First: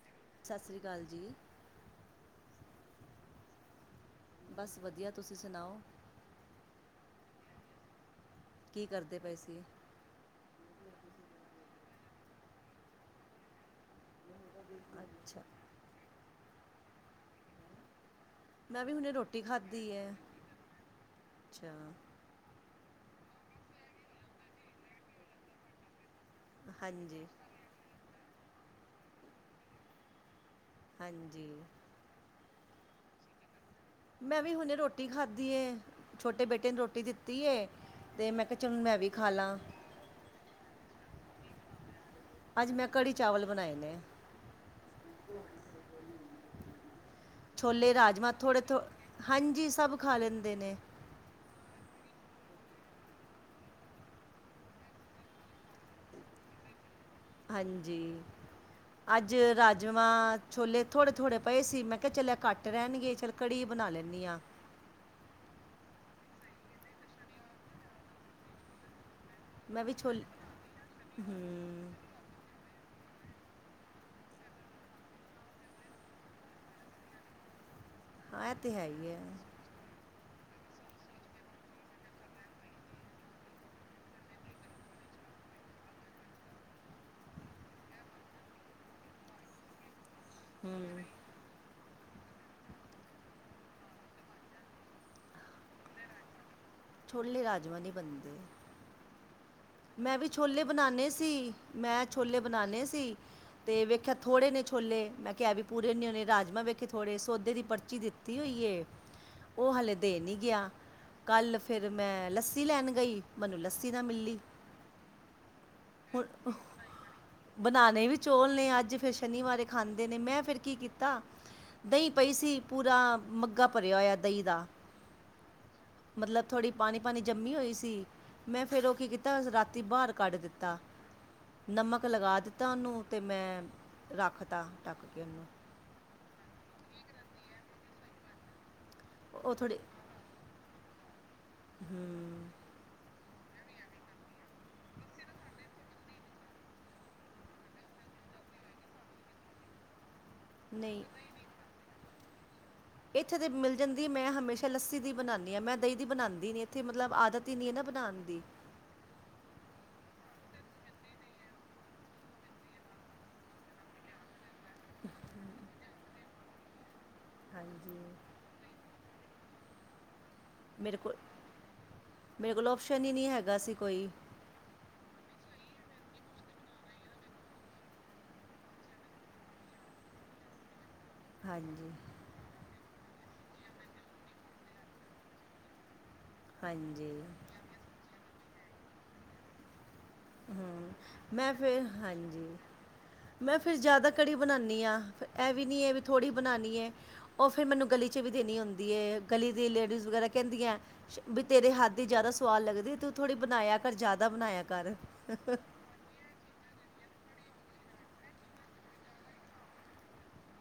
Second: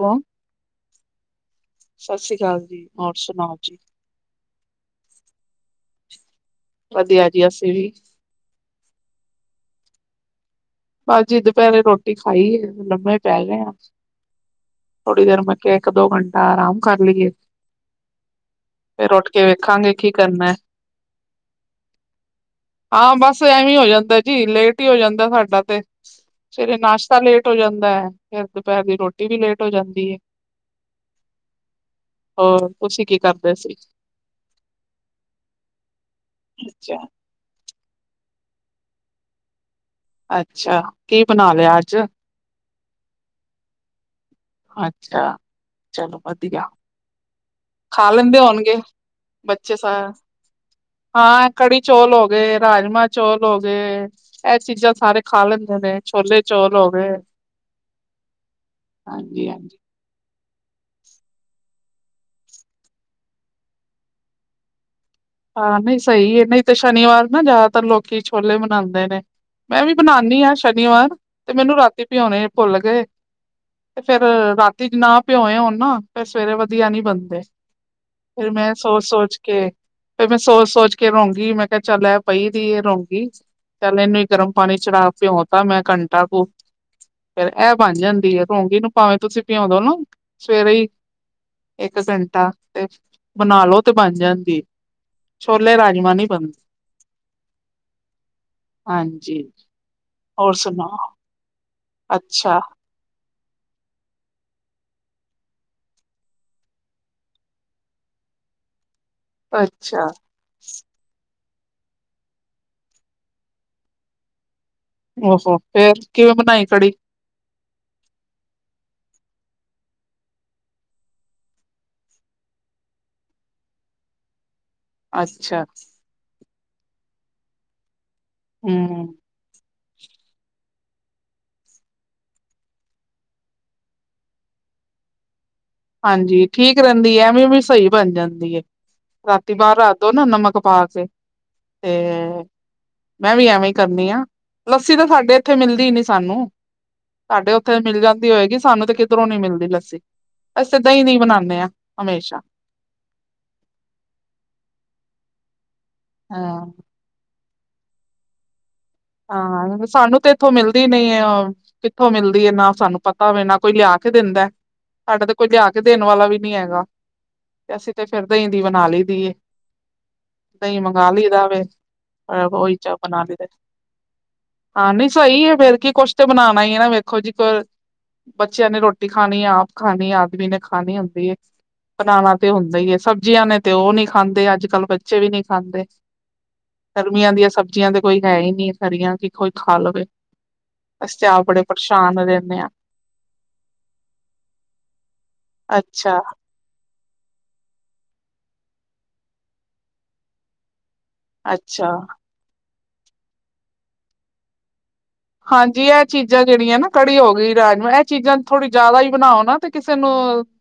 Hello. ਸਤਿ ਸ਼੍ਰੀ ਅਕਾਲ ਜੀ। ਸਤਿ ਸ਼੍ਰੀ ਅਕਾਲ ਜੀ ਹੋਰ ਸੁਣਾਓ ਜੀ। ਬਸ ਵਧੀਆ ਤੁਸੀਂ ਸੁਣਾਓ। ਵਧੀਆ ਜੀ ਅਸੀਂ ਵੀ, ਕੀ ਕਰਦੇ ਪਏ ਸੀ? ਬਸ ਜਿ ਦੁਪਿਹਰੇ ਰੋਟੀ ਖਾਈ ਹੈ ਲੰਮੇ ਪੈ ਗਏ ਆ। ਥੋੜ੍ਹੀ ਦੇਰ ਅੱਛਾ ਮੈਂ ਕਿਹਾ ਇੱਕ ਦੋ ਘੰਟਾ ਆਰਾਮ ਕਰ ਲਈਏ। ਮੈਂ ਵੀ ਹੁਣੇ ਫੇਰ ਉੱਠ ਰੋਟੀ ਕੇ ਖਾਧੀ ਵੇਖਾਂਗੇ ਹੈ ਕੀ ਕਰਨਾ, ਅੱਛਾ ਹਾਂ ਬਸ ਐਵੇਂ ਹੋ ਜਾਂਦਾ ਜੀ ਲੇਟ ਹੀ ਹੋ ਜਾਂਦਾ ਸਾਡਾ ਤੇ। ਫਿਰ ਇਹ ਨਾਸ਼ਤਾ ਹਾਂਜੀ ਲੇਟ ਹੋ ਜਾਂਦਾ ਹੈ, ਫਿਰ ਦੁਪਹਿਰ ਦੀ ਰੋਟੀ ਵੀ ਲੇਟ ਹੋ ਜਾਂਦੀ ਹੈ। ਹਾਂਜੀ। ਹੋਰ ਤੁਸੀਂ ਕੀ ਕਰਦੇ ਸੀ? ਮੈਂ ਵੀ ਹੁਣੇ ਰੋਟੀ ਖਾਧੀ ਏ ਛੋਟੇ ਬੇਟੇ ਨੂੰ ਅੱਛਾ, ਰੋਟੀ ਦਿੱਤੀ, ਤੀ ਏ ਤੇ ਮੈਂ ਕਿਹਾ ਚਲਣ ਮੈਂ ਵੀ ਖਾ ਲਾ। ਅੱਛਾ ਕੀ ਬਣਾ ਲਿਆ ਅੱਜ, ਅੱਜ ਮੈਂ ਕੜੀ ਚਾਵਲ ਬਣਾਏ ਨੇ। ਅੱਛਾ, ਚਲੋ ਵਧੀਆ। ਛੋਲੇ ਖਾ ਰਾਜਮਹ ਲੈਂਦੇ ਥੋੜ੍ਹੇ ਹੋਣਗੇ ਥੋ, ਹਾਂਜੀ ਬੱਚੇ ਸਭ ਸਾਰ ਖਾ ਲੈਂਦੇ ਨੇ। ਹਾਂ ਕੜੀ ਚੌਲ ਹੋ ਗਏ ਰਾਜਮਾਂ ਚੌਲ ਹੋ ਗਏ। ਇਹ ਚੀਜ਼ਾਂ ਸਾਰੇ ਖਾ ਲੈਂਦੇ ਨੇ ਛੋਲੇ ਚੋਲ ਹੋ ਗਏ। ਹਾਂਜੀ, ਅੱਜ ਹਾਂਜੀ ਹਾਂਜੀ। ਰਾਜ ਜਮਾ ਛੋਲੇ ਥੋੜ੍ਹੇ-ਥੋੜ੍ਹੇ ਪਏ ਸੀ ਮੈਂ ਕਿਹਾ ਚੱਲ ਕੱਟ ਰਹਿਣਗੇ ਚੱਲ ਘੜੀ ਬਣਾ ਲੈਣੀ ਆ। ਹਾਂ ਨਹੀਂ ਸਹੀ ਹੈ ਨਹੀ ਤੇ ਸ਼ਨੀਵਾਰ ਨਾ ਜ਼ਿਆਦਾਤਰ ਲੋਕੀ ਛੋਲੇ ਬਣਾਦੇ ਨੇ। ਮੈਂ ਵੀ ਬਣਾਨੀ ਆ ਸ਼ਨੀਵਾਰ, ਤੇ ਮੈਨੂੰ ਹੂੰ ਰਾਤੀ ਪਿਆਉਣੇ ਭੁੱਲ ਗਏ। ਤੇ ਫੇਰ ਰਾਤੀ ਜੇ ਨਾ ਭਿਉਏ ਹੋਣ ਨਾ ਫੇਰ ਸਵੇਰੇ ਵਧੀਆ ਨੀ ਬਣਦੇ। ਹਾਂ ਫਿਰ ਇਹ ਤੇ ਮੈਂ ਹੈ ਹੀ ਹੈ ਸੋਚ-ਸੋਚ ਕੇ, ਫੇਰ ਮੈਂ ਸੋਚ-ਸੋਚ ਕੇ ਰੋਂਗੀ ਮੈਂ ਕਿਹਾ ਚੱਲ ਐ ਪਈ ਦੀ ਇਹ ਰੋਂਗੀ। ਚੱਲ ਇਹਨੇ ਗਰਮ ਪਾਣੀ ਚੜਾ ਕੇ ਭਿਉ ਤਾ ਮੈਂ ਘੰਟਾ ਕੋ, ਫਿਰ ਇਹ ਬਣ ਜਾਂਦੀ ਹੈ ਰੋਂਗੀ ਨੂੰ ਭਾਵੇਂ ਤੁਸੀਂ ਭਿਉ ਦੋ ਨਾ, ਸਵੇਰੇ ਹੀ, ਹੂੰ ਇੱਕ ਘੰਟਾ, ਤੇ ਬਣਾ ਲੋ ਤੇ ਬਣ ਜਾਂਦੀ। ਛੋਲੇ ਰਾਜਮਾਂ ਨੀ ਬਣਦੇ, ਛੋਲੇ ਰਾਜਮਾਂ ਨਹੀਂ ਬਣਦੇ। ਹਾਂਜੀ। ਮੈਂ ਵੀ ਹੋਰ ਛੋਲੇ ਬਣਾਨੇ ਸੁਣਾਓ ਸੀ, ਮੈਂ ਛੋਲੇ ਅੱਛਾ ਬਣਾਨੇ ਸੀ। ਤੇ ਵੇਖਿਆ ਥੋੜ੍ਹੇ ਨੇ ਛੋਲੇ ਮੈਂ ਕਿਹਾ ਏਹ ਵੀ ਪੂਰੇ ਨ ਹੇ ਰਾਜਮਾਂ ਵੇਖੇ ਥੋੜੇ ਸੌਦੇ ਦੀ ਪਰਚੀ ਦਿੱਤੀ ਹੋਈ ਏ। ਉਹ ਹਾਲੇ ਅੱਛਾ ਦੇ ਨੀ, ਗਿਆ ਕੱਲ ਫਿਰ ਮੈਂ ਲੱਸੀ ਲੈਣ ਗਈ ਮੈਨੂੰ ਲੱਸੀ ਨਾ ਮਿਲੀ, ਓ ਹੋ ਫਿਰ ਕਿਵੇਂ ਬਣਾਈ ਨਹੀਂ ਕੜੀ, ਬਣਾਨੇ ਵੀ ਚੋਲ ਨੇ ਅੱਜ ਫਿਰ ਸ਼ਨੀਵਾਰ ਖਾਂਦੇ ਨੇ ਮੈਂ ਫੇਰ ਕੀ ਕੀਤਾ। ਦਹੀਂ ਪਈ ਸੀ ਪੂਰਾ ਮੱਗਾ ਭਰਿਆ ਹੋਇਆ ਦਹੀਂ ਦਾ, ਅੱਛਾ। ਮਤਲਬ ਥੋੜ੍ਹੀ ਪਾਣੀ-ਪਾਣੀ ਜੰਮੀ ਹੋਈ ਸੀ ਮੈਂ ਫੇਰ ਉਹ ਹੂੰ ਕੀ ਕੀਤਾ ਤ ਰਾਤੀ ਬਾਹਰ ਕੱਢ ਦਿੱਤਾ, ਨਮਕ ਲਗਾ ਦਿੱਤਾ ਉਹਨੂੰ ਤੇ ਮੈਂ ਰੱਖ ਤਾ ਟਢੱਕ ਕੇ ਉਹਨੂੰ। ਹਾਂਜੀ ਠੀਕ ਰਹਿੰਦੀ ਹੈ ਐਵੇਂ ਵੀ ਸਹੀ ਬਣ ਜਾਂਦੀ ਹੈ, ਉਹ ਰਾਤੀ ਬਾਹਰ ਥੋੜ੍ਹੀ ਰਾ ਦੋਨਾਂ ਨਮਕ ਪਾ ਕੇ, ਤੇ ਹੂੰ ਮੈਂ ਵੀ ਐਵੇਂ ਈ ਕਰਨੀ ਆਂ, ਲੱਸੀ ਤਾਂ ਸਾਡੇ ਏਥੇ ਮਿਲਦੀ ਨੀ ਸਾਨੂੰ। ਸਾਡੇ ਓਥੇ ਮਿਲ ਜਾਂਦੀ ਹੋਏਗੀ ਸਾਨੂੰ ਤੇ ਕਿਦਰੋਂ ਨੀ ਮਿਲਦੀ ਲੱਸੀ। ਅਸੀਂ ਤਾਂ ਨਹੀਂ ਦਈਂ ਦੀ ਬਨਾਨੇ ਆਂ ਹਮੇਸ਼ਾ। ਏਥੇ ਤੇ ਮਿਲ ਜਾਂਦੀ ਐ ਮੈਂ ਹਮੇਸ਼ਾ ਲੱਸੀ ਦੀ ਬਨਾਨੀ ਆਂ ਮੈਂ ਦਈਂ ਦੀ ਬਨਾਂਦੀ ਨੀ ਏਥੇ ਮਤਲਬ ਆਦਤ ਤੀ ਨਈਂ ਐ ਬਨਾਨ ਦੀ। ਹਾਂ, ਹੁਨ ਸਾਨੂੰ ਤੇ ਏਥੋਂ ਮਿਲਦੀ ਨਈਂ ਐ ਓ। ਕਿੱਥੋਂ ਮਿਲਦੀ ਐ ਨਾ ਸਾਨੂੰ ਪਤਾ ਹੋਵੇ ਨਾ ਕੋਈ ਲਿਆ ਕੇ ਦਿੰਦਾ। ਸਾਡੇ ਤੇ ਕੋਈ ਲਿਆ ਕੇ ਦੇਨ ਵਾਲਾ ਵੀ ਨਈ ਹੈਗਾ। ਤੇ ਅਸੀਂ ਹਾਂਜੀ ਤੇ ਫਿਰ ਦਈਂ ਦੀ ਬਨਾ ਲਈਦੀ ਏ। ਦਈਂ ਮੇਰੇ ਮੰਗਾ ਕੋਲ ਲਈਦਾ ਵੇ, ਮੇਰੇ ਕੋਲ ਓਈ ਚਾ ਆਪਸ਼ਨ ਹੀ ਬਨਾ ਨਹੀਂ ਲਈਦਾ। ਹੈਗਾ ਸੀ ਕੋਈ ਹਾਂ ਨਈਂ ਸਈ ਐ ਫੇਰ ਕੀ ਕੁੱਛ ਤੇ ਬਨਾਨਾ ਈ ਏ ਨਾ ਵੇਖੋ ਜੀ ਕੋ ਬੱਚੇਆਂ ਨੇ ਰੋਟੀ ਖਾਨੀ ਐ ਆਪ ਖਾਨੀ ਆਦਮੀ ਨੇ ਖਾਨੀ ਹੁੰਦੀ ਏ। ਹਾਂਜੀ। ਬਨਾਨਾ ਤੇ ਹੁੰਦਾ ਈ ਐ ਸਬਜ਼ੀਆਂ ਨੇ ਤੇ ਓ ਨੀ ਖਾਂਦੇ ਅੱਜ-ਕੱਲ ਬੱਚੇ ਵੀ ਨੀ ਖਾਂਦੇ। ਹਾਂਜੀ ਗਰਮੀਆਂ ਦੀਆਂ ਸਬਜ਼ੀਆਂ ਤੇ ਕੋਈ ਹੈ ਈ ਨੀ ਹਰੀਆਂ ਕੀ ਕੋਈ ਖਾ ਲਵੇ। ਹੂੰ, ਅਸੀਂ ਤੇ ਆਪ ਮੈਂ ਬੜੇ ਫੇਰ ਪਰੇਸ਼ਾਨ ਹਾਂਜੀ ਰਹਿੰਦੇ ਹਾਂ ਮੈਂ ਫਿਰ ਜਾਦਾ ਕੜੀ ਬਨਾਨੀ ਆਂ, ਫਿਰ ਐ ਵੀ ਨਈਂ ਐ ਵੀ ਅੱਛਾ ਥੋੜ੍ਹੀ ਬਨਾਨੀ ਐ। ਓ ਫਿਰ ਮੈਨੂੰ ਗਲੀ ਚ ਵੀ ਦੇਨੀ ਹੁੰਦੀ ਐ ਗਲੀ ਦੀ ਲੇਡੀਜ਼ ਵਗੈਰਾ ਕੈਂਦੀਆਂ ਵੀ ਤੇਰੇ ਅੱਛਾ ਹੱਥ ਦੀ ਜਾਦਾ ਸਵਾਦ ਲੱਗਦੀ ਐ ਤੂੰ ਥੋੜੀ ਬਨਾਏਆ ਕਰ ਜਾਦਾ ਬਨਾਏਆ ਕਰ। ਹਾਂਜੀ ਐ ਚੀਜ਼ਾਂ ਜੇੜੀਆਂ ਨਾ ਕੜੀ ਹੋ ਗਈ ਰਾਜਮਾਂ ਐ ਚੀਜ਼ਾਂ ਥੋੜੀ ਜਾਦਾ ਈ ਬਨਾਓ ਨਾ ਤੇ ਕਿਸੇ ਨੂੰ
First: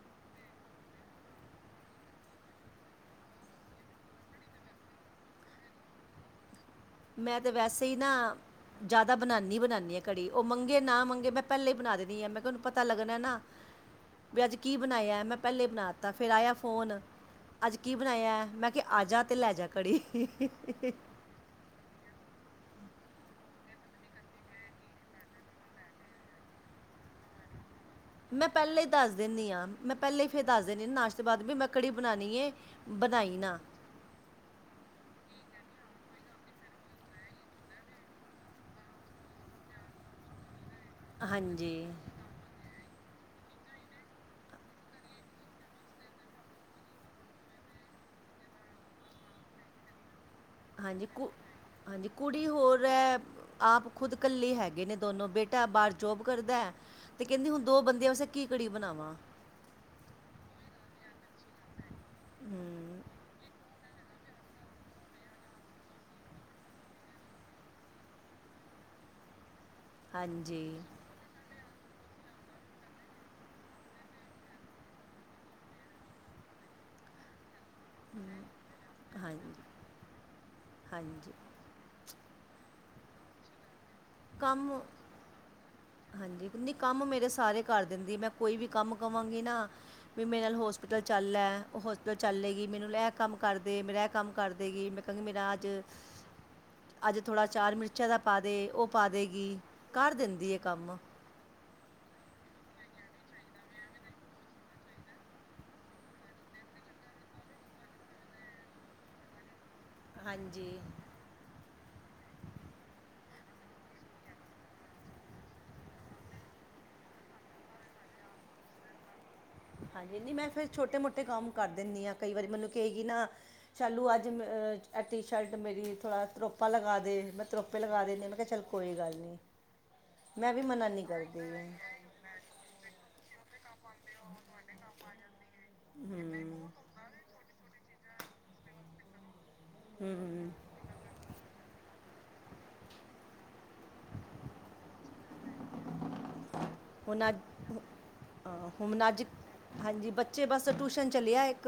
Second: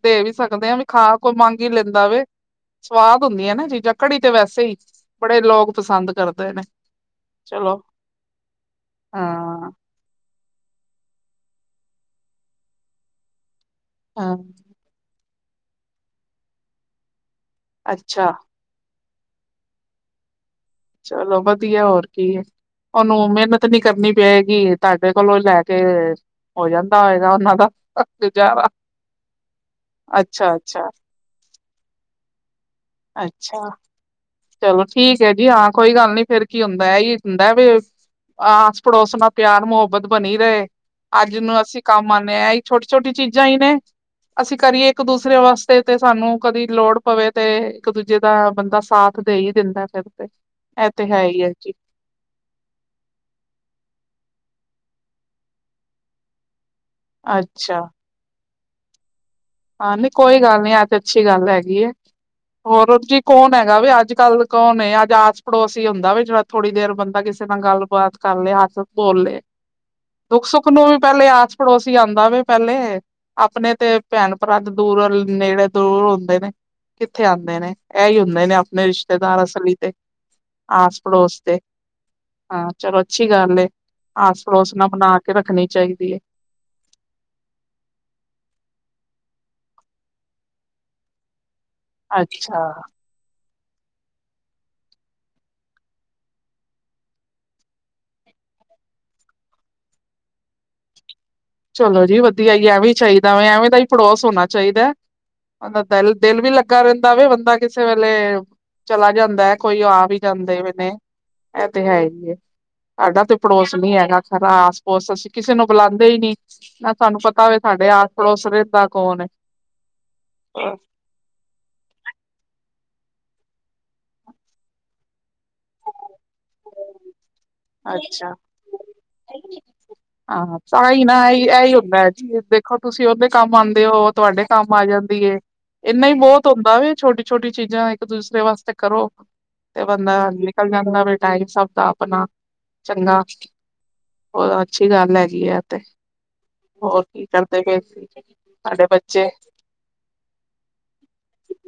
ਦੇ ਵੀ ਸਕਦੇ ਆਂ ਵੀ ਖਾ ਕੋਈ ਮੰਗ ਈ ਲੈਂਦਾ ਵੇ। ਸਵਾਦ ਹੁੰਦੀਆਂ ਨਾ ਚੀਜ਼ਾਂ ਕੜੀ ਤੇ ਵੈਸੇ ਈ ਬੜੇ ਲੋਕ ਪਸੰਦ ਕਰਦੇ ਨੇ। ਮੈਂ ਤਾਂ ਚਲੋ ਵੈਸੇ ਈ ਨਾ, ਜਾਦਾ ਬਨਾਨੀ ਈ ਹਾਂ ਬਨਾਨੀ ਆਂ ਕੜੀ। ਓ ਮੰਗੇ ਨਾ ਮੰਗੇ ਮੈਂ ਪੈਲੇ ਈ ਬਨਾ ਦਿੰਨੀ ਆਂ ਮੈਂ ਕੇਆ ਓਨੂੰ ਪਤਾ ਲੱਗਨਾ ਨਾ, ਹਾਂ ਵੀ ਅੱਜ ਕੀ ਬਨਾਏਆ ਮੈਂ ਪੈਲੇ ਬਨਾਤਾ ਫੇਰ ਆਏਆ ਫੋਨ, ਅੱਜ ਕੀ ਅੱਛਾ ਬਨਾਏਆ ਮੈਂ ਕਿਆ ਆਜਾ ਤੇ ਲੈਜਾ। ਕੜੀ ਚਲੋ ਵਦੀਆ ਹੋਰ ਕੀ ਏ। ਓਨੂੰ ਮਿਹਨਤ ਨੀ ਕਰਨੀ ਪਏਗੀ ਤੁਆਡੇ ਕੋਲੋਂ ਲੈ ਕੇ ਹੋ ਜਾਂਦਾ। ਪਾਏਦਾਨ ਮੈਂ ਪੈਲੇ ਈ ਦੱਸ ਦਿੰਨੀ ਆਂ ਮੈਂ ਪੈਲੇ ਈ ਫੇਰ ਅੱਛਾ ਦੱਸ ਦਿੰਨੀ ਆਂ ਅੱਛਾ ਨਾਸ਼ ਤੋਂ ਬਾਦ ਵੀ ਮੈਂ ਕੜੀ ਬਨਾਨੀ ਏ ਬਨਾਈ ਨਾ। ਅੱਛਾ ਚਲੋ ਠੀਕ ਐ ਜੀ ਹਾਂ ਕੋਈ ਗੱਲ ਨੀ ਫੇਰ ਕੀ ਹੁੰਦਾ ਏਈ ਹੁੰਦਾ ਵੇ। ਆਸ ਪੜੋਸ ਨਾਲ ਪਿਆਰ ਮੁਹੱਬਤ ਬਨੀ ਰਏ, ਅੱਜ ਨੂੰ ਅਸੀਂ ਹਾਂਜੀ ਕੰਮ ਆ ਨੇ ਐਈ ਛੋਟੀ-ਛੋਟੀ ਚੀਜ਼ਾਂ ਈ ਨੇ। ਅਸੀਂ ਕਰੀਏ ਇੱਕ ਦੂਸਰੇ ਵਾਸਤੇ ਤੇ ਸਾਨੂੰ ਕਦੀ ਲੋੜ ਪਵੇ ਤੇ ਇੱਕ ਦੂਜੇ ਦਾ ਬੰਦਾ ਸਾਥ ਦੇਈ ਦਿੰਦਾ ਫਿਰ ਤੇ। ਇਹ ਹਾਂਜੀ ਤੇ ਹੈ ਕੁ, ਹੀ ਹੈ ਜੀ ਹਾਂਜੀ ਕੁੜੀ ਹੋਰ ਐ ਆਪ ਖੁਦ ਕੱਲੇ ਈ ਹੈਗੇ ਨੇ ਦੋਨੋਂ ਬੇਟਾ ਬਾਰ ਜੋਬ ਕਰਦਾ। ਤੇ ਕੈਂਦੀ ਹੁਨ ਅੱਛਾ ਦੋ ਬੰਦੇੇਆਂ ਵਾਸਤੇ ਕੀ ਕੜੀ ਬਨਾਵਾਂ। ਹਾਂ ਨਈਂ ਕੋਈ ਗੱਲ ਨੀ ਐ ਤੇ ਅੱਛੀ ਗੱਲ ਹੈਗੀ ਐ। ਹੋਰ-ਹੋਰ ਹੂੰ ਜੀ ਕੌਨ ਹੈਗਾ ਵੇ ਅੱਜ-ਕੱਲ ਕੌਨ ਅੱਜ ਆਸ ਪੜੋਸ ਈ ਹੁੰਦਾ ਵੇ ਜੇੜਾ ਥੋੜੀ ਦੇਰ ਬੰਦਾ ਕਿਸੇ ਨਾਲ ਗੱਲਬਾਤ ਕਰ ਲੇ ਹੱਸ ਬੋਲ ਲੇ। ਦੁੱਖ ਹਾਂਜੀ ਸੁੱਖ ਨੂੰ ਵੀ ਪੈਲੇ ਆਸ ਪੜੋਸ ਈ ਆਂਦਾ ਵੇ ਪੈਲੇ, ਆਪਨੇ ਤੇ ਭੈਣ- ਭਰਾ ਦੇ ਦੂਰ ਨੇੜੇ ਦੂਰ ਹੁੰਦੇ ਨੇ ਕਿੱਥੇ ਆਉਂਦੇ ਨੇ। ਇ ਹੀ ਹੁੰਦੇ ਨੇ ਆਪਣੇ ਰਿਸ਼ਤੇਦਾਰ ਹਾਂਜੀ ਅਸਲੀ ਤੇ, ਆਸ ਹਾਂਜੀ ਪੜੋਸ ਦੇ। ਹਾਂ ਚਲੋ ਅੱਛੀ ਗੱਲ ਏ, ਆਸ ਪੜੋਸ ਕੰਮ ਨਾਲ ਬਣਾ ਕੇ ਰੱਖਣੀ ਚਾਹੀਦੀ। ਹੈ ਹਾਂਜੀ ਨੀ ਕੰਮ ਮੇਰੇ ਸਾਰੇ ਕਰ ਦਿੰਦੀ ਏ ਮੈਂ ਕੋਈ ਵੀ ਕੰਮ ਕਵਾਂਗੀ ਨਾ। ਵੀ ਮੇਰੇ ਨਾਲ ਹੋਸਪਿਟਲ ਚੱਲ ਲੈ ਓ ਹੋਸਪਿਟਲ ਅੱਛਾ ਚੱਲੇਗੀ ਮੈਨੂੰ ਲੈ- ਕੰਮ ਕਰਦੇ ਮੇਰਾ ਇਹ ਕੰਮ ਕਰਦੇਗੀ ਮੈਂ ਕਹਿੰ ਮੇਰਾ ਅੱਜ- ਅੱਜ ਥੋੜਾ ਅਚਾਰ ਮਿਰਚਾਂ ਦਾ ਪਾ ਦੇ ਉਹ ਪਾ ਦੇਗੀ ਕਰ ਦਿੰਦੀ ਹੈ ਕੰਮ। ਚਲੋ ਜੀ ਵਧੀਆ ਹੀ ਏ ਐਵੇਂ ਚਾਹੀਦਾ ਵੇ ਐਵੇਂ ਦਾ ਹੀ ਪੜੋਸ ਹੋਣਾ ਚਾਹੀਦਾ। ਉ ਪਤਾ ਨੀ ਦਿਲ ਵੀ ਲੱਗਾ ਰਹਿੰਦਾ ਵੇ ਬੰਦਾ ਕਿਸੇ ਵੇਲੇ, ਚਲਾ ਜਾਂਦਾ ਹੈ ਕੋਈ ਆ। ਵੀ ਜਾਂਦੇ ਹਾਂਜੀ ਵੀ ਨੇ, ਇਹ ਤੇ ਹੈ ਹੀ ਏ। ਸਾਡਾ ਤੇ ਪੜੋਸ ਨੀ ਹੈਗਾ ਸਰਾ ਆਸ ਪੋਸ ਅਸੀਂ ਕਿਸੇ ਨੂੰ ਬੁਲਾਉਂਦੇ ਹੀ ਨੀ। ਨਾ ਸਾਨੂੰ ਪਤਾ ਏ ਸਾਡੇ ਆਸ ਪਰੋਸ ਚ ਰਹਿੰਦਾ ਕੌਣ ਏ। ਹਾਂਜੀ ਨਈ ਮੈਂ ਫੇਰ ਛੋਟੇ ਮੋਟੇ ਕੰਮ ਕਰ ਦਿੰਦੀ ਹਾਂ ਕਈ ਵਾਰੀ ਮੈਨੂੰ ਕੇਈ ਗੀ ਨਾ। ਸਾ਼ਲੂ ਅੱਜ ਹ ਅ ਟੀ ਸ਼ਰਟ ਮਰੀ ਥੋੜਾ ਤਰੋਪਾ ਲਗਾ ਦੇ, ਮ- ਤਰੋਪੇ ਲਗਾ ਦਿੰਦੇ ਹ ਮੇ ਕਿਹਾ ਚੱਲ ਕੋਈ ਗੱਲ। ਨਹੀਂ ਮੈਂ ਹਾਂ-ਹਾਂ ਵੀ ਮਨਾ ਤਾਂ ਹੀ ਨਹੀਂ ਨਾ ਕਰਦੀ ਇਹੀ ਹਾਂ ਇਹੀ ਹੁੰਦਾ ਏ ਜੀ ਦੇ- ਖੋ ਤੁਸੀਂ ਉਹਦੇ ਕੰਮ ਆਉਂਦੇ ਹੋ, ਓ ਤੁਹਾਡੇ ਕੰਮ ਆ ਜਾਂਦੀ ਏ, ਇੰਨਾ ਹੀ ਬੋਤ ਹੂੰ ਹੁੰਦਾ ਵੀ ਛੋਟੀ- ਛੋਟੀ ਚੀਜ਼ਾਂ ਇੱਕ ਦੂਸਰੇ ਵਾਸਤੇ ਕਰੋ, ਤੇ ਬੰਦਾ ਹੂੰ ਨਿਕਲ ਜਾਂਦਾ। ਹੈ ਵੀ ਟਾਈਮ ਸਭ ਦਾ ਆਪਣਾ, ਚੰਗਾ। ਉਹ ਅੱਛੀ ਗੱਲ ਹੈਗੀ ਹੈ, ਏ ਤੇ। ਹੋਰ ਕੀ ਹੁਣ ਅੱਜ ਕਰਦੇ ਪਏ ਸੀ, ਅਹ ਤੁਹਾਡੇ ਹੁਣ ਅੱਜ ਬੱਚੇ? ਹਾਂਜੀ ਬੱਚੇ ਬਸ ਆ ਟਿਊਸ਼ਨ ਚੱਲਿਆ ਇੱਕ।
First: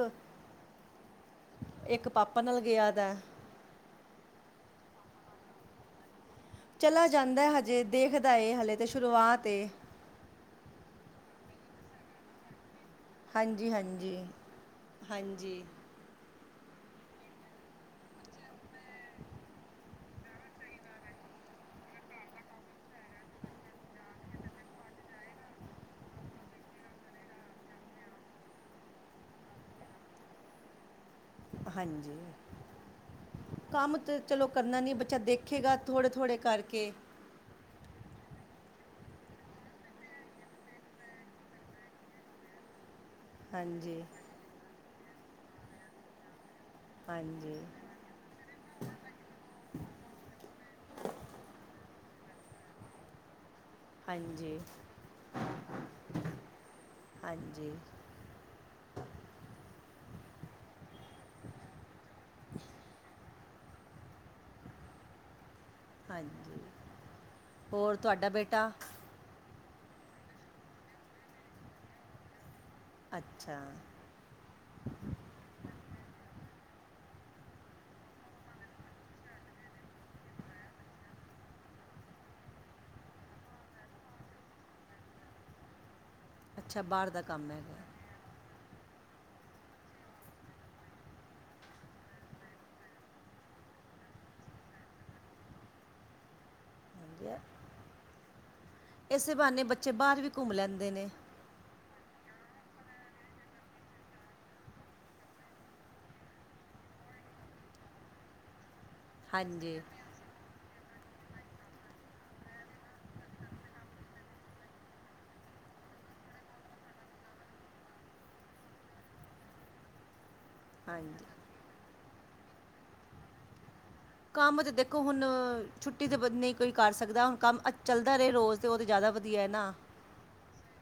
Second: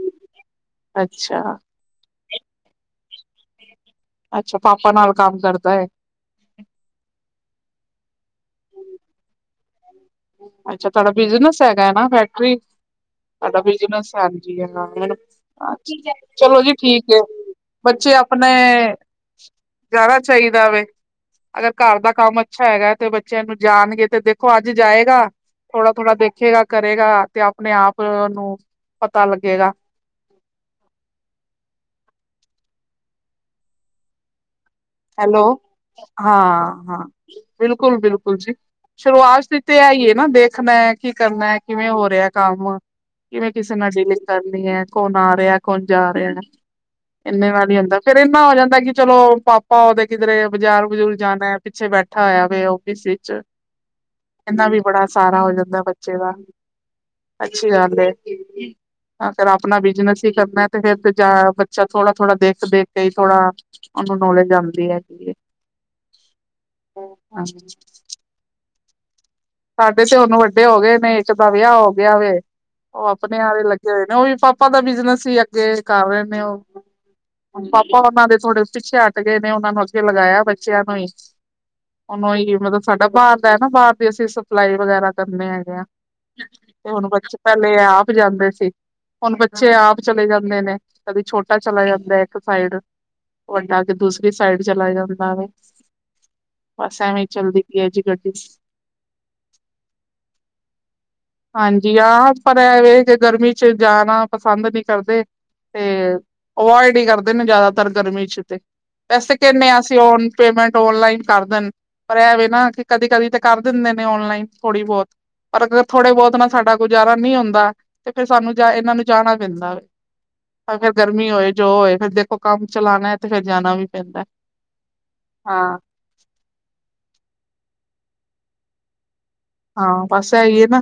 ਅੱਛਾ। ਇੱਕ ਪਾਪਾ ਨਾਲ ਗਿਆ ਦਾ ਏ। ਅੱਛਾ ਪਾਪਾ ਨਾਲ ਕੰਮ ਕਰਦਾ ਹੈ। ਚਲਾ ਜਾਂਦਾ ਏ ਹਜੇ, ਦੇਖਦਾ ਏ ਹਲੇੇ ਤਾਂ ਸ਼ੁਰੂਆਤ ਏ। ਅੱਛਾ ਤੁਹਾੜਾ ਬਿਜਨਸ ਹੈਗਾ ਹੈ ਨਾ ਫੈਕਟਰੀ। ਸਾਡਾ ਬਿਜਨਸ ਹਾਂਜੀ, ਹੈਗਾ। ਹਾਂਜੀ ਚਲੋ ਜੀ ਠੀਕ ਹੈ, ਬੱਚੇ ਆਪਣੇ- ਜਾਣਾ ਚਾਹੀਦਾ ਵੇ, ਅਗਰ ਘਰ ਦਾ ਕੰਮ ਅੱਛਾ ਹੈਗਾ ਤੇ ਬੱਚਿਆਂ ਨੂੰ ਜਾਣਗੇ ਤੇ ਦੇਖੋ ਅੱਜ- ਜਾਏਗਾ ਥੋੜਾ- ਥੋੜਾ ਦੇਖੇਗਾ ਕਰੇਗਾ ਤੇ ਆਪਣੇ ਆਪ ਓਨੂੰ। ਪਤਾ ਲੱਗੇਗਾ। ਹਾਂਜੀ, ਕੰਮ ਤੇ ਚਲੋ ਕਰਨਾ ਨੀ ਬ- ਚਾ ਹੈਲੋ ਦੇਖੇਗਾ ਥੋੜੇ- ਥੋੜੇ ਹਾਂ ਕਰਕੇ। ਹਾਂ ਬਿਲਕੁਲ- ਬਿਲਕੁਲ ਜੀ। ਸ਼ੁਰੂਆਤ ਤੇ ਤੇ ਆਈ ਏ ਨਾ ਦੇਖਣਾ ਏ, ਕੀ ਕਰਨਾ, ਕਿਵੇਂ ਹੋ ਰਿਹਾ ਕੰਮ। ਕਿਵੇਂ ਕਿਸੇ ਨਾਲ ਹਾਂਜੀ ਡੀਲਿੰਗ ਕਰਨੀ ਹੈ ਕੌਣ ਆ ਰਿਹਾ, ਕੌਣ ਜਾ ਰਿਹਾ ਹੈ। ਇੰਨੇ ਹਾਂਜੀ ਨਾਲ ਹੀ ਹੁੰਦਾ ਫੇਰ ਇੰਨਾ ਹੋ ਜਾਂਦਾ ਕਿ ਚਲੋ ਪਾ- ਪਾ ਓਦੇ ਕਿਧਰੇ ਬਾਜ਼ਾਰ ਬਜੂਰ ਜਾਦਾ ਹੈ ਪਿੱਛੇ ਬੈਠਾ ਹੋਇਆ ਵੇ ਓਫਿਸ ਵਿੱਚ। ਹਾਂਜੀ ਇਨਾ ਵੀ ਬੜਾ ਸਹਾਰਾ ਹੋ ਜਾਂਦਾ ਬੱਚੇ ਦਾ। ਅੱਛੀ ਹਾਂਜੀ ਗੱਲ ਹੈ। ਅਗਰ ਆਪਣਾ ਬਿਜਨਸ ਹੀ ਕਰਨਾ ਤੇ ਫੇਰ ਜਾ ਬੱਚਾ ਥੋੜਾ- ਥੋੜਾ ਦੇਖ- ਦੇਖ ਕੇ ਹੀ ਥੋੜਾ- ਉਹਨੂੰ ਨੌਲੇਜ ਆਉਂਦੀ ਹੈਗੀ ਹੈ। ਹਾਂਜੀ, ਹੋਰ ਤੁਹਾਡਾ ਬੇਟਾ? ਸਾਡੇ ਤੇ ਹੁਣ ਵੱਡੇ ਹੋ ਗਏ ਨੇ ਇੱਕ ਦਾ ਵਿਆਹ ਹੋ ਗਿਆ ਵੇ, ਉਹ ਆਪਣੇ ਆ ਅੱਛਾ ਰੇ ਲੱਗੇ ਹੋਏ। ਉਹ ਵੀ ਪਾਪਾ ਦਾ ਬਿਜਨਸ ਹੀ ਅੱਗੇ ਕਰ ਰਹੇ ਨੇ ਉਹ ਪਾਪਾ ਔਨਾਂ ਦੇ ਥੋੜੇ ਪਿੱਛੇ ਹੱਟ ਗਏ ਨੇ ਉਹਨਾਂ ਨੂੰ ਅੱਗੇ ਲਗਾਇਆ ਬੱਚਿਆਂ ਨੂੰ ਈ ਹੁਣ ਓ ਹੀ ਏ ਮਤਲਬ ਸਾਡਾ ਬਾਰ ਦਾ ਐ ਨਾ ਬਾਰ ਦੀ ਅਸੀ ਸਪਲਾਈ ਵਗੈਰਾ ਕਰਨੇ ਹੈਗੇ ਆ। ਅੱਛਾ ਤੇ ਹੁਣ ਬਾਹਰ ਦਾ ਬੱਚ ਕੰਮ ਪਹਿਲੇ ਹੈਗਾ ਇਹ ਆਪ ਜਾਂਦੇ ਸੀ। ਹੁਣ ਬੱਚੇ ਆਪ ਚਲੇ ਜਾਂਦੇ ਨੇ, ਕਦੀ ਛੋਟਾ ਚਲਾ ਜਾਂਦੈ ਇੱਕ ਸਾਈਡ ਵੱਡਾ ਜੇ ਦੂਸਰੀ ਸਾਈਡ ਚਲਾ ਜਾਂਦਾ ਵੇ। [inaudible] ਬਸ ਐਵੇ ਈ ਚਲਦੀ ਪੀ ਐ ਜੀ ਗੱਡੀ। ਏਸੇ ਬਾਨੇ ਬੱਚੇ ਬਾਰ ਵੀ ਘੁੰਮ ਲੈਂਦੇ ਨੇ। ਹਾਂਜੀ। ਨੇ ਹਾਂ ਪਰ ਐਵੇਂ ਜੇ ਗਰਮੀ ਚ ਜਾਣਾ ਪਸੰਦ ਨੀ ਕਰਦੇ। ਤੇ ਅਵੋਇਡ ਈ ਕਰਦੇ ਨੇ ਜਾਦਾਤਰ ਗਰਮੀ ਚ ਤੇ, ਵੈਸੇ ਕਹੰਨੇ ਹਾਂਜੀ ਆ ਅਸੀ ਓਨ ਪੇਮੈਂਟ ਔਨਲਾਈਨ ਕਰ ਦੇਣ, ਪਰ ਐ ਵੇ ਨਾ ਕਿ ਕਦੀ-ਕਦੀ ਤੇ ਕਰ ਦਿੰਦੇ ਨੇ ਔਨਲਾਈਨ ਥੋੜ੍ਹੀ ਬੋਤ ਪਰ ਅਗਰ ਥੋੜ੍ਹੇ ਬਹੁਤ ਨਾਲ ਸਾਡਾ ਗੁਜ਼ਾਰਾ ਨਈ ਹੁੰਦਾ ਤੇ ਫੇਰ ਸਾਨੂੰ ਜਾ ਇਨਾਂ ਨੂੰ ਜਾਣਾ ਪੈਂਦਾ। ਅਗਰ ਹਾਂਜੀ ਗਰਮੀ ਹੋਏ ਜੋ ਹੋਏ ਫੇਰ ਦੇਖੋ ਕੰਮ ਚਲਾਣਾ ਐ ਤੇ ਫੇਰ ਜਾਣਾ ਵੀ ਪੈਂਦਾ ਕੰਮ ਤੇ ਦੇਖੋ ਹੁਣ ਹਾਂ ਛੁੱ ਟੀ ਤੇ ਬੰਦ ਨ‌ਈ ਕੋਈ ਕਰ ਸਕਦਾ, ਹੁਣ ਕੰਮ ਅ ਚੱਲਦਾ ਰਹੇ ਰੋਜ਼ ਤੇ ਉਹ ਤੇ ਜਾਦਾ ਵਧੀਆ ਏ ਨਾ। ਹਾਂ ਬਸ ਐਈ ਏ ਨਾ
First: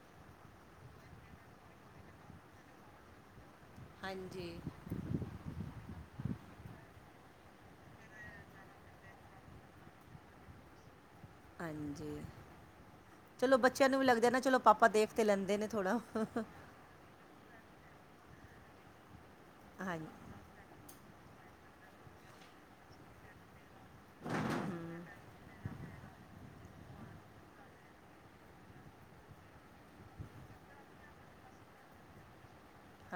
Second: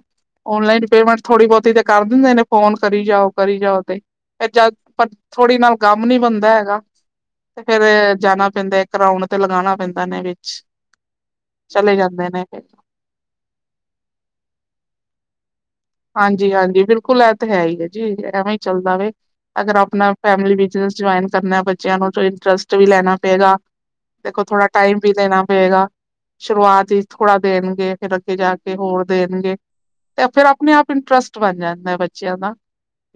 ਔਨਲਾਈਨ ਪੇਮੈਂਟ ਥੋੜੀ ਬਹੁਤੀ ਤੇ ਕਰ ਦਿੰਦੇ ਨੇ ਫੋਨ ਕਰੀ ਜਾਓ- ਕਰੀ ਜਾਓ ਫੇਰ ਏ ਹਾਂਜੀ ਜਦ ਪਰ ਥੋੜ੍ਹੀ ਨਾਲ ਕੰਮ ਨੀ ਬਣਦਾ ਹੈਗਾ। ਤੇ ਫੇਰ ਇਹ ਜਾਣਾ ਪੈਂਦਾ ਏਕ ਰਾਓਡ ਤੇ ਲਗਾਣਾ ਪੈਂਦਾ ਏਨੇ ਵਿੱਚ। ਚਲੇ ਹਾਂਜੀ, ਜਾਂਦੇ ਨੇ ਫਿਰ ਚਲੋ ਬੱਚਿਆਂ ਨੂੰ ਵੀ ਲੱਗਦੈ ਨਾ ਚਲੋ ਪਾਪਾ ਦੇਖ ਤੇ ਲੈਂਦੇ ਨੇ ਥੋੜਾ ਹਾਂਜੀ-ਹਾਂਜੀ ਬਿਲਕੁਲ ਐਹ ਤੇ ਹੈ ਹੀ ਏ ਜੀ, ਐਵੇਂ ਈ ਚੱਲਦਾ ਵੇ ਅਗਰ ਹਾਂਜੀ ਆਪਣਾ ਫੈਮਿਲੀ ਵਿਚ ਜੇ ਜੁਆਇਨ ਕਰਨਾ ਬੱਚਿਆਂ ਨੂੰ ਤੇ ਇੰਟਰਸਟ ਵੀ ਲੈਣਾ ਪਏਗਾ। ਦੇਖੋ ਥੋੜਾ ਟਾਈਮ ਵੀ ਦੇਣਾ ਪਏਗਾ। ਸ਼ੁਰੂਆਤ ਵਿਚ ਥੋੜਾ ਦੇਣਗੇ, ਫੇਰ ਅੱਗੇ ਜਾ ਕੇ ਹੋਰ ਦੇਣਗੇ ਤੇ ਫੇਰ ਆਪ ਆਪਣੇ-ਆਪ ਇੰਟਰਸਟ ਬਣ ਜਾਂਦੈ ਬੱਚਿਆਂ ਦਾ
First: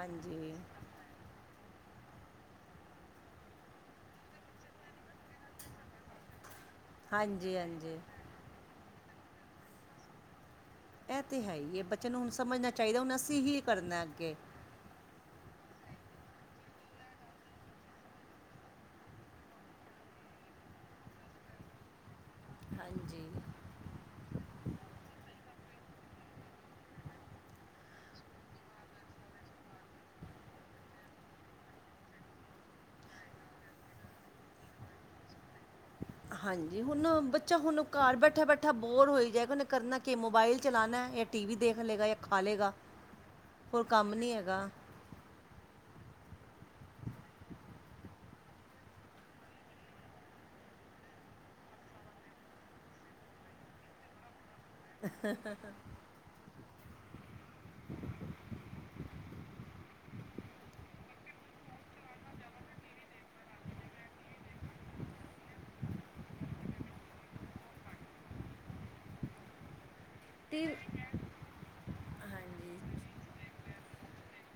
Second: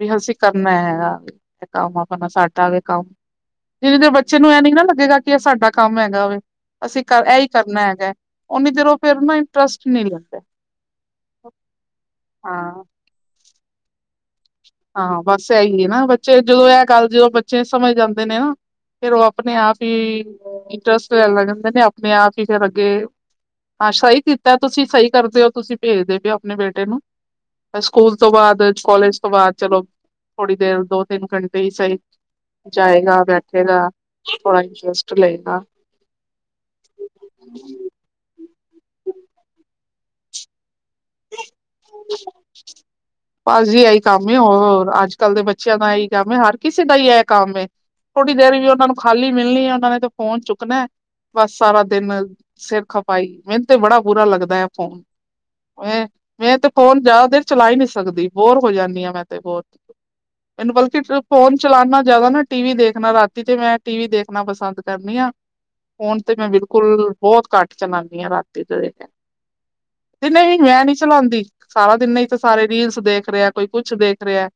ਵੀ ਅਸੀ ਕਰਨੈ ਆ। ਕੰਮ ਆਪਣਾ ਸਾਡਾ ਵੇ ਕੰਮ ਜਿੰਨੀ ਦੇਰ ਬੱਚੇ ਨੂੰ ਐਹ ਨੀ ਨਾ ਲੱਗੇਗਾ ਕੀ ਏ ਸਾਡਾ ਕੰਮ ਹੈਗਾ ਵੇ, ਅਸੀਂ ਕਰ ਐਹੀ ਹਾਂਜੀ ਕਰਨਾ ਹਾਂਜੀ ਹੈਗਾ। ਉਨੀ ਦੇਰ ਉਹ ਫੇਰ ਨਾ ਇੰਟਰਸਟ ਨੀ ਲੇਂਦੇ। ਐਹ ਤੇ ਹੈ ਹੀ ਏ ਬੱਚੇ ਨੂੰ ਹੁਣ ਸਮਝਣਾ ਹਾਂ ਚਾਹੀਦੈ ਹੁਣ ਅਸੀ ਹੀ ਕਰਨੈ ਅੱਗੇ। ਹਾਂ- ਹਾਂ। ਬਸ ਐਹੀ ਏ ਨਾ ਬੱਚੇ ਜਦੋਂ ਐਹ ਗੱਲ ਜੇ ਓਹ ਬੱਚੇ ਸਮਝ ਜਾਂਦੇ ਨੇ ਨਾ ਫਿਰ ਉਹ ਆਪਣੇ-ਆਪ ਹੀ ਇੰਟਰਸਟ ਲੈਣ ਲੱਗ ਜਾਂਦੇ ਨੇ, ਆਪਣੇ-ਆਪ ਹੀ ਫੇਰ ਅੱਗੇ ਹਾਂਜੀ ਹਾਂ ਸ਼ਹੀ ਕੀਤਾ ਤੁਸੀ ਸਹੀ ਕਰਦੇ ਓ ਤੁਸੀ ਪੇਜਦੇ ਪ‌ਏ ਓ ਆਪਣੇ ਬੇਟੇ ਨੂੰ। ਸਕੂਲ ਤੋਂ ਬਾਦ, ਕੋਲਜ ਤੋਂ ਬਾਦ, ਚਲੋ ਥੋੜੀ ਦੇਰ ਦੋ-ਤਿੰਨ ਘੰਟੇ ਹੀ ਸਹੀ ਜਾਏਗਾ ਬੈਠੇਗਾ ਥੋੜਾ ਇੰਟਰਸਟ ਲਏਗਾ। ਹਾਂਜੀ। ਹੁਣ ਬੱਚਾ ਹੁਣ ਘਰ ਬੈਠਾ- ਬੈਠਾ ਬੋਰ ਹੋਈ ਜਾਏਗਾ ਉਨੇ ਕਰਨਾ ਕਿ ਮੋਬਾਇਲ ਚਲਾਨੈ। ਯਾ ਟੀ ਵੀ ਦੇਖ ਲੇਗਾ ਯਾ ਖਾ ਲੇਗਾ। ਬਸ ਜੀ ਏਹੀ ਕੰਮ ਏ, ਹੋਰ ਅੱਜ-ਕੱਲ ਦੇ ਬੱਚਿਆਂ ਦਾ ਇਹੀ ਕੰਮ ਏ ਹਰ ਕਿਸੇ ਦਾ ਹੀ ਐ ਕੰਮ ਏ। ਥੋੜੀ ਦੇਰ ਵੀ ਔਨਾ ਨੂੰ ਖਾਲੀ ਮਿਲਣੀ ਐ ਉਹਨਾ ਨੇ ਤੇ ਫੋਨ ਚੁੱਕਣੈ ਬਸ ਸਾਰਾ ਦਿਨ ਸਿਰ ਖਪਾਈ। ਮੈਨੂੰ ਤੇ ਬੜਾ ਬੁਰਾ ਲੱਗਦੈ। ਫੋਨ ਮੇ ਮੈਂ ਤੇ ਫੋਨ ਜਾਦਾ ਦੇਰ ਚਲਾਈ ਨੀ ਸ ਸਕਦੀ। ਬੋਰ ਹੋ ਜਾਂਦੀ ਆ ਮੈਂ ਤੇ ਹੋਰ। ਮੈਨੂੰ ਬਲਕਿ ਫੋਨ ਚਲਾਣ ਨਾਲ ਜਾਦਾ ਨਾ ਟੀ ਵੀ ਦੇਖਣਾ, ਰਾਤੀ ਤੇ ਮੈਂ ਟੀ ਵੀ ਦੇਖਣਾ ਪਸੰਦ ਕਰਨੀ ਆ ਫੋਨ ਤੇ ਮੈਂ ਬਿਲਕੁਲ ਬਹੁਤ ਘੱਟ- ਚਲਾਣੀ ਆ ਰਾਤੀ ਤੇ, ਦਿਨੇ ਵੀ ਤੇ ਮੈਂ ਨੀ ਚਲਾਦੀ ਸਾਰਾ ਦਿਨ ਨਹੀਂ ਤੇ ਸਾਰੇ ਰੀਲਸ ਹਾਂਜੀ ਦੇਖ ਰਿਹਾ ਕੋਈ ਕੁਛ ਦੇਖ ਰਿਹਾ।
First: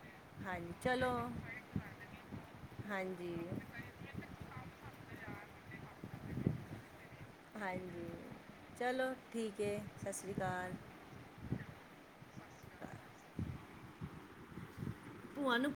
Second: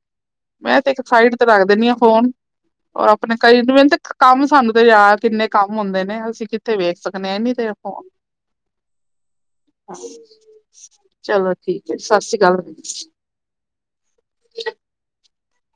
ਹਾਂਜੀ ਮੈਂ ਤੇ ਇੱਕ ਚਲੋ ਸਾਈਡ ਤੇ ਰੱਖ ਦੇਣੀ ਆ ਫੋਨ ਔਰ ਹਾਂਜੀ ਆਪਣੇ ਕਈ ਨੂੰ ਮੈਨੂੰ ਤੇ ਕੰਮ ਸਾਨੰ ਤੇ ਯਾਰ ਕਿੰਨੇ ਕੰਮ ਹੁੰਦੇ ਨੇ, ਅਸੀਂ ਕਿਥ ਕਿਥੇ ਵੇਖ ਸਕਨੇ ਆਂ, ਇਹਨੀ ਦੇਰ ਫੋਨ ਹਾਂਜੀ ਚਲੋ ਠੀਕ ਹੈ ਸਤਿ ਸ਼੍ਰੀ ਅਕਾਲ ਚਲੋ ਠੀਕ ਹੈ ਸਤਿ ਸ੍ਰੀ ਅਕਾਲ ਭੂਆਂ ਨੂੰ